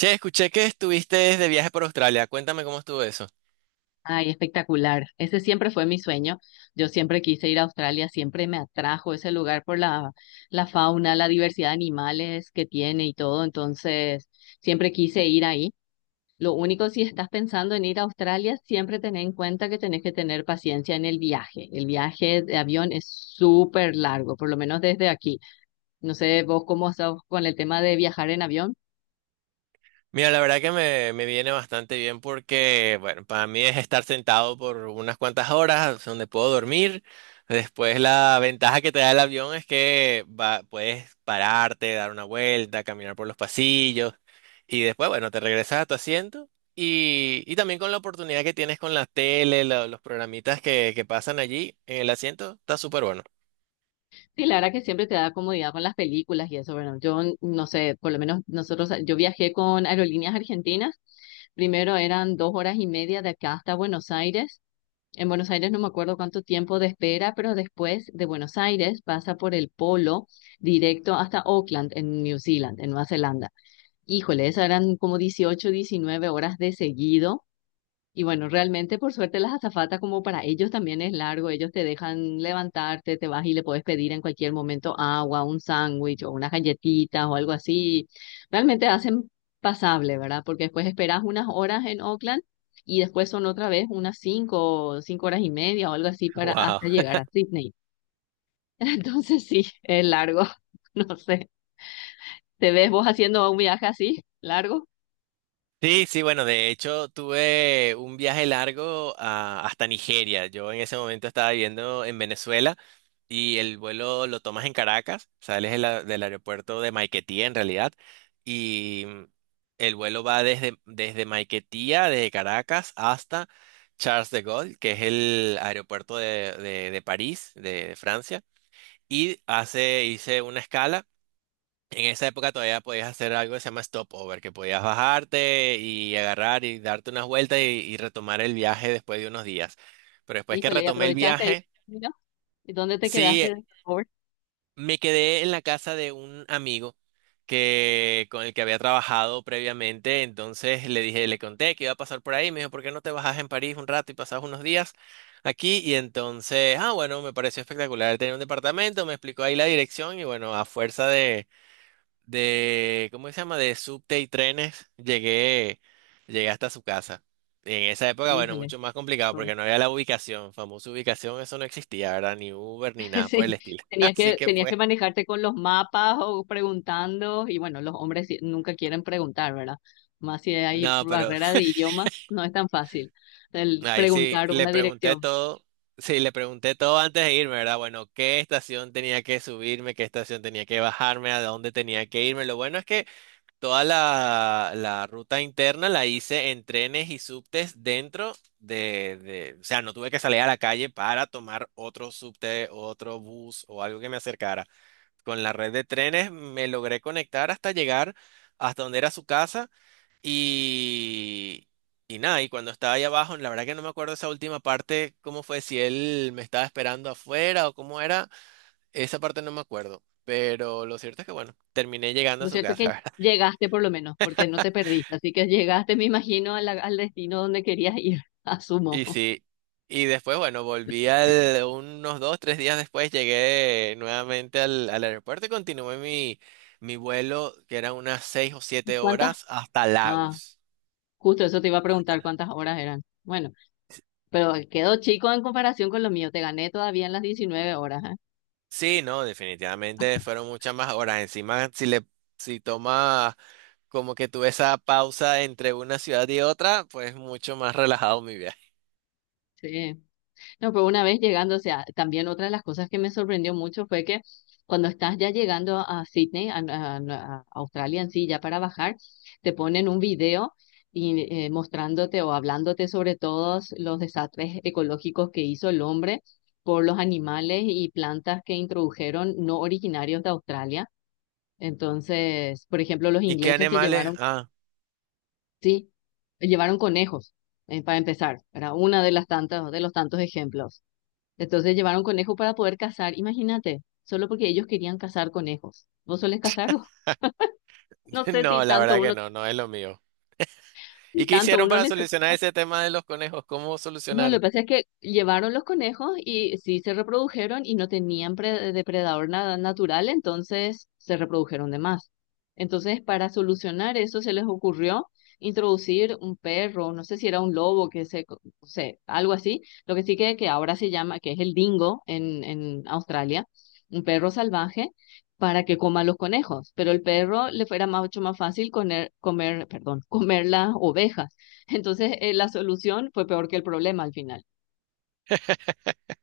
Che, escuché que estuviste de viaje por Australia. Cuéntame cómo estuvo eso. Ay, espectacular. Ese siempre fue mi sueño. Yo siempre quise ir a Australia, siempre me atrajo ese lugar por la fauna, la diversidad de animales que tiene y todo. Entonces, siempre quise ir ahí. Lo único, si estás pensando en ir a Australia, siempre ten en cuenta que tenés que tener paciencia en el viaje. El viaje de avión es súper largo, por lo menos desde aquí. No sé vos cómo estás con el tema de viajar en avión. Mira, la verdad que me viene bastante bien porque, bueno, para mí es estar sentado por unas cuantas horas donde puedo dormir. Después la ventaja que te da el avión es que puedes pararte, dar una vuelta, caminar por los pasillos y después, bueno, te regresas a tu asiento y también con la oportunidad que tienes con la tele, los programitas que pasan allí en el asiento, está súper bueno. Sí, la verdad que siempre te da comodidad con las películas y eso, bueno, no sé, por lo menos nosotros, yo viajé con Aerolíneas Argentinas, primero eran 2 horas y media de acá hasta Buenos Aires, en Buenos Aires no me acuerdo cuánto tiempo de espera, pero después de Buenos Aires pasa por el Polo directo hasta Auckland, en New Zealand, en Nueva Zelanda. Híjole, esas eran como 18, 19 horas de seguido y bueno, realmente por suerte las azafatas como para ellos también es largo, ellos te dejan levantarte, te vas y le puedes pedir en cualquier momento agua, un sándwich o unas galletitas o algo así. Realmente hacen pasable, ¿verdad? Porque después esperas unas horas en Oakland y después son otra vez unas 5, 5 horas y media o algo así para Wow. hasta llegar a Sydney. Entonces sí, es largo, no sé. ¿Te ves vos haciendo un viaje así, largo? Sí, sí, bueno, de hecho tuve un viaje largo hasta Nigeria. Yo en ese momento estaba viviendo en Venezuela y el vuelo lo tomas en Caracas, sales de del aeropuerto de Maiquetía en realidad, y el vuelo va desde Maiquetía, desde Caracas hasta Charles de Gaulle, que es el aeropuerto de, de París, de Francia, y hice una escala. En esa época todavía podías hacer algo que se llama stopover, que podías bajarte y agarrar y darte unas vueltas y retomar el viaje después de unos días. Pero después que Híjole, ¿y retomé el aprovechaste ahí? viaje, ¿No? ¿Y dónde te quedaste? sí, ¿De favor? me quedé en la casa de un amigo que, con el que había trabajado previamente. Entonces le dije, le conté que iba a pasar por ahí. Me dijo, ¿por qué no te bajas en París un rato y pasas unos días aquí? Y entonces, ah, bueno, me pareció espectacular. Él tenía un departamento, me explicó ahí la dirección y bueno, a fuerza de ¿cómo se llama? De subte y trenes, llegué hasta su casa. Y en esa época, bueno, Híjole. mucho más complicado porque no había la ubicación, famosa ubicación, eso no existía, ¿verdad? Ni Uber ni nada por el Sí, estilo. Así que tenías que fue. manejarte con los mapas o preguntando, y bueno, los hombres nunca quieren preguntar, ¿verdad? Más si hay No, pero barrera de idioma, no es tan fácil el ahí sí, preguntar le una pregunté dirección. todo, sí, le pregunté todo antes de irme, ¿verdad? Bueno, qué estación tenía que subirme, qué estación tenía que bajarme, a dónde tenía que irme. Lo bueno es que toda la ruta interna la hice en trenes y subtes dentro de, o sea, no tuve que salir a la calle para tomar otro subte, otro bus o algo que me acercara. Con la red de trenes me logré conectar hasta llegar hasta donde era su casa y, y nada, y cuando estaba ahí abajo, la verdad que no me acuerdo esa última parte, cómo fue, si él me estaba esperando afuera o cómo era, esa parte no me acuerdo. Pero lo cierto es que bueno, terminé llegando a Lo su cierto es que casa. llegaste por lo menos, porque no te perdiste, así que llegaste, me imagino, a al destino donde querías ir, Y asumo. sí, y después, bueno, volví al, unos dos, tres días después, llegué nuevamente al, al aeropuerto y continué mi, mi vuelo, que eran unas seis o ¿Y siete cuántas? horas, hasta Ah, Lagos. justo eso te iba a Hasta preguntar la- cuántas horas eran. Bueno, pero quedó chico en comparación con lo mío, te gané todavía en las 19 horas, ¿eh? Sí, no, definitivamente fueron muchas más horas. Encima, si tomas como que tuve esa pausa entre una ciudad y otra, pues mucho más relajado mi viaje. Sí. No, pero una vez llegando, o sea, también otra de las cosas que me sorprendió mucho fue que cuando estás ya llegando a Sydney, a Australia en sí, ya para bajar, te ponen un video y, mostrándote o hablándote sobre todos los desastres ecológicos que hizo el hombre por los animales y plantas que introdujeron no originarios de Australia. Entonces, por ejemplo, los ¿Y qué ingleses que animales? llevaron, Ah, sí, llevaron conejos, para empezar, era una de las tantas, de los tantos ejemplos. Entonces llevaron conejo para poder cazar, imagínate, solo porque ellos querían cazar conejos. ¿Vos solés cazar? No sé si no, la tanto verdad que uno, no, no es lo mío. si ¿Y qué tanto hicieron uno para necesita. solucionar ese tema de los conejos? ¿Cómo No, lo que solucionaron? pasa es que llevaron los conejos y sí se reprodujeron y no tenían depredador nada natural, entonces se reprodujeron de más. Entonces, para solucionar eso, se les ocurrió introducir un perro, no sé si era un lobo, que no sé, algo así. Lo que sí que ahora se llama, que es el dingo en Australia, un perro salvaje, para que coma los conejos. Pero el perro le fuera mucho más fácil comer las ovejas. Entonces, la solución fue peor que el problema al final.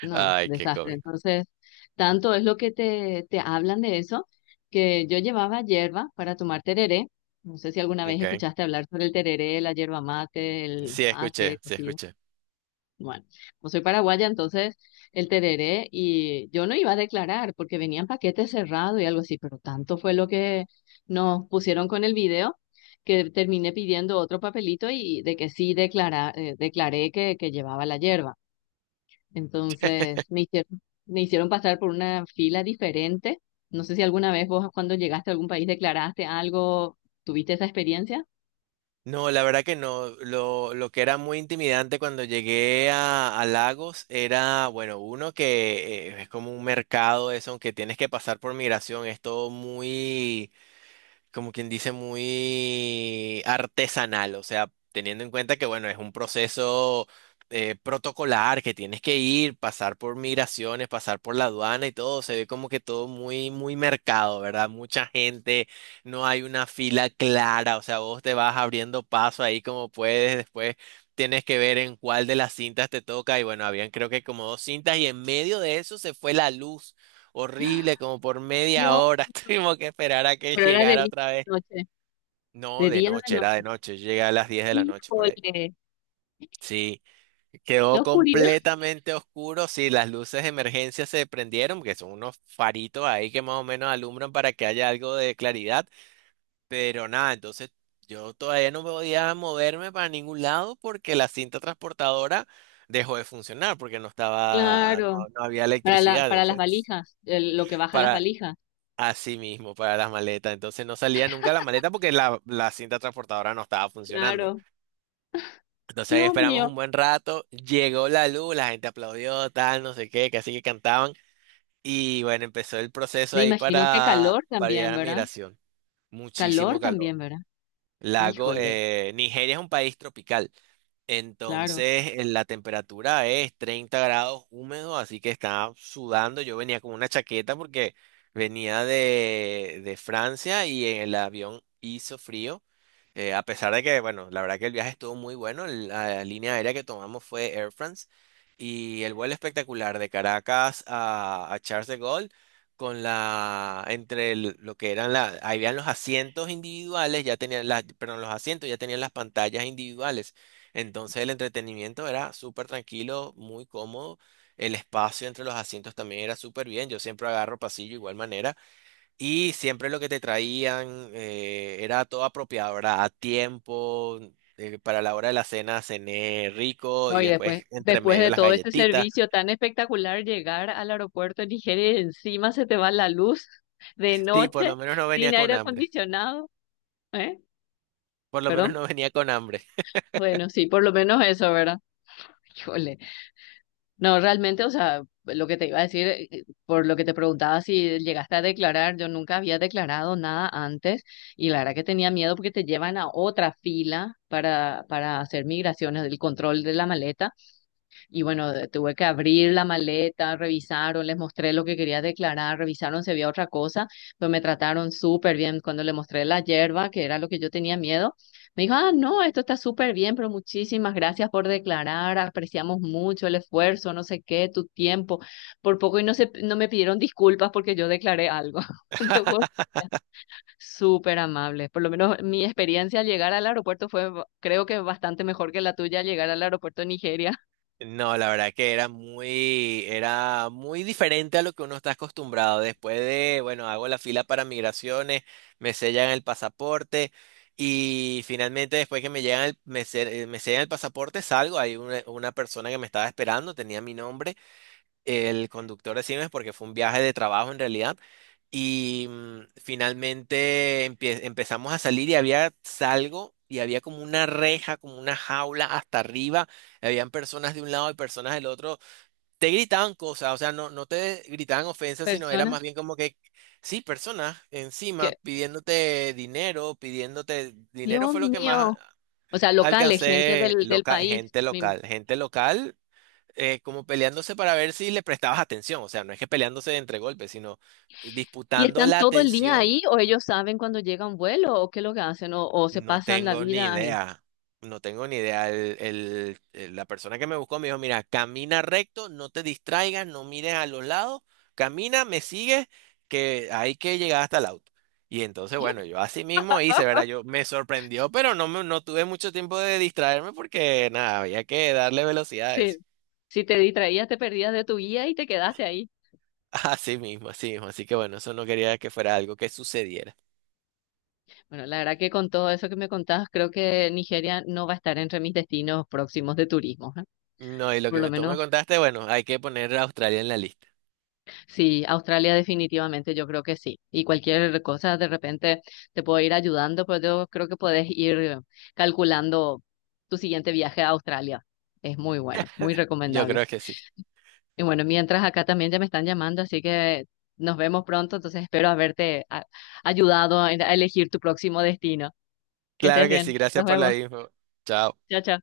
No, Ay, qué desastre. cómico. Entonces, tanto es lo que te hablan de eso, que yo llevaba hierba para tomar tereré. No sé si alguna vez Okay. escuchaste hablar sobre el tereré, la hierba mate, el Sí, mate, escuché, sí, cocido. escuché. Bueno, como soy paraguaya, entonces el tereré y yo no iba a declarar porque venía en paquete cerrado y algo así, pero tanto fue lo que nos pusieron con el video que terminé pidiendo otro papelito y de que sí declara, declaré que llevaba la hierba. Entonces me hicieron pasar por una fila diferente. No sé si alguna vez vos cuando llegaste a algún país declaraste algo, ¿tuviste esa experiencia? No, la verdad que no. Lo que era muy intimidante cuando llegué a Lagos era, bueno, uno que es como un mercado, eso, aunque tienes que pasar por migración, es todo muy como quien dice, muy artesanal, o sea, teniendo en cuenta que, bueno, es un proceso protocolar, que tienes que ir, pasar por migraciones, pasar por la aduana y todo, se ve como que todo muy, muy mercado, ¿verdad? Mucha gente, no hay una fila clara, o sea, vos te vas abriendo paso ahí como puedes, después tienes que ver en cuál de las cintas te toca y bueno, habían creo que como 2 cintas y en medio de eso se fue la luz horrible, como por media Dios, hora tuvimos que esperar a que pero era de llegara día otra a vez. la noche, No, de de día a noche, la era de noche. noche, yo llegué a las 10 de la noche por ahí. Híjole, Sí, la quedó oscuridad, completamente oscuro, sí, las luces de emergencia se prendieron, que son unos faritos ahí que más o menos alumbran para que haya algo de claridad, pero nada, entonces yo todavía no podía moverme para ningún lado porque la cinta transportadora dejó de funcionar porque no estaba, no, claro, no había para la, electricidad, para las entonces, valijas, lo que baja las para valijas, así mismo, para las maletas. Entonces no salía nunca la maleta porque la cinta transportadora no estaba funcionando. claro. Entonces ahí Dios esperamos mío, un buen rato, llegó la luz, la gente aplaudió, tal, no sé qué, casi que cantaban. Y bueno, empezó el proceso me ahí imagino que calor para también, llegar a ¿verdad? migración. Calor Muchísimo calor. también, ¿verdad? Lago, Híjole, Nigeria es un país tropical. claro. Entonces, la temperatura es 30 grados húmedo, así que estaba sudando. Yo venía con una chaqueta porque venía de Francia y en el avión hizo frío. A pesar de que, bueno, la verdad que el viaje estuvo muy bueno. La línea aérea que tomamos fue Air France y el vuelo espectacular de Caracas a Charles de Gaulle con la, lo que eran la, ahí habían los asientos individuales, ya tenían las, perdón, los asientos ya tenían las pantallas individuales. Entonces el entretenimiento era súper tranquilo, muy cómodo. El espacio entre los asientos también era súper bien. Yo siempre agarro pasillo igual manera. Y siempre lo que te traían era todo apropiado, ¿verdad? A tiempo, para la hora de la cena cené rico No, y y después, después entre después medio de las todo este galletitas. servicio tan espectacular, llegar al aeropuerto en Nigeria y encima se te va la luz de Sí, por noche, lo menos no venía sin con aire hambre. acondicionado, ¿eh? Por lo menos ¿Perdón? no venía con hambre. Bueno, sí, por lo menos eso, ¿verdad? Híjole. No, realmente, o sea, lo que te iba a decir, por lo que te preguntaba si llegaste a declarar, yo nunca había declarado nada antes y la verdad que tenía miedo porque te llevan a otra fila para hacer migraciones, el control de la maleta y bueno, tuve que abrir la maleta, revisaron, les mostré lo que quería declarar, revisaron si había otra cosa, pero me trataron súper bien. Cuando le mostré la yerba, que era lo que yo tenía miedo, me dijo, ah, no, esto está súper bien, pero muchísimas gracias por declarar, apreciamos mucho el esfuerzo, no sé qué, tu tiempo. Por poco y no me pidieron disculpas porque yo declaré algo. Te juro que súper amables. Por lo menos mi experiencia al llegar al aeropuerto fue, creo que bastante mejor que la tuya al llegar al aeropuerto de Nigeria. No, la verdad que era muy diferente a lo que uno está acostumbrado. Después de, bueno, hago la fila para migraciones, me sellan el pasaporte y finalmente después que me llegan el, me sellan el pasaporte salgo. Hay una persona que me estaba esperando, tenía mi nombre. El conductor de Siemens porque fue un viaje de trabajo en realidad. Y finalmente empezamos a salir y había salgo y había como una reja, como una jaula hasta arriba. Habían personas de un lado y personas del otro. Te gritaban cosas, o sea, no, no te gritaban ofensas, sino era Personas. más bien como que, sí, personas encima Que, pidiéndote dinero Dios fue lo que más mío, o sea, locales, gente alcancé del, del local, país gente misma. local, gente local como peleándose para ver si le prestabas atención. O sea, no es que peleándose entre golpes, sino ¿Y disputando están la todo el día atención. ahí o ellos saben cuando llega un vuelo o qué es lo que hacen o se No pasan la tengo ni vida ahí? idea. No tengo ni idea. La persona que me buscó me dijo, mira, camina recto, no te distraigas, no mires a los lados, camina, me sigues, que hay que llegar hasta el auto. Y entonces, Dios, bueno, yo así mismo hice, ¿verdad? Yo me sorprendió, pero no, no tuve mucho tiempo de distraerme porque nada, había que darle velocidad a sí. eso. Si te distraías, te perdías de tu guía y te quedaste ahí. Así mismo, así mismo. Así que bueno, eso no quería que fuera algo que sucediera. Bueno, la verdad que con todo eso que me contabas, creo que Nigeria no va a estar entre mis destinos próximos de turismo, ¿eh? No, y lo Por que lo me, tú me menos contaste, bueno, hay que poner a Australia en la lista. sí, Australia definitivamente, yo creo que sí. Y cualquier cosa de repente te puedo ir ayudando, pero yo creo que puedes ir calculando tu siguiente viaje a Australia. Es muy bueno, muy Yo recomendable. creo que sí. Y bueno, mientras acá también ya me están llamando, así que nos vemos pronto, entonces espero haberte ayudado a elegir tu próximo destino. Que Claro estés que sí, bien, gracias nos por la vemos. info. Chao. Chao, chao.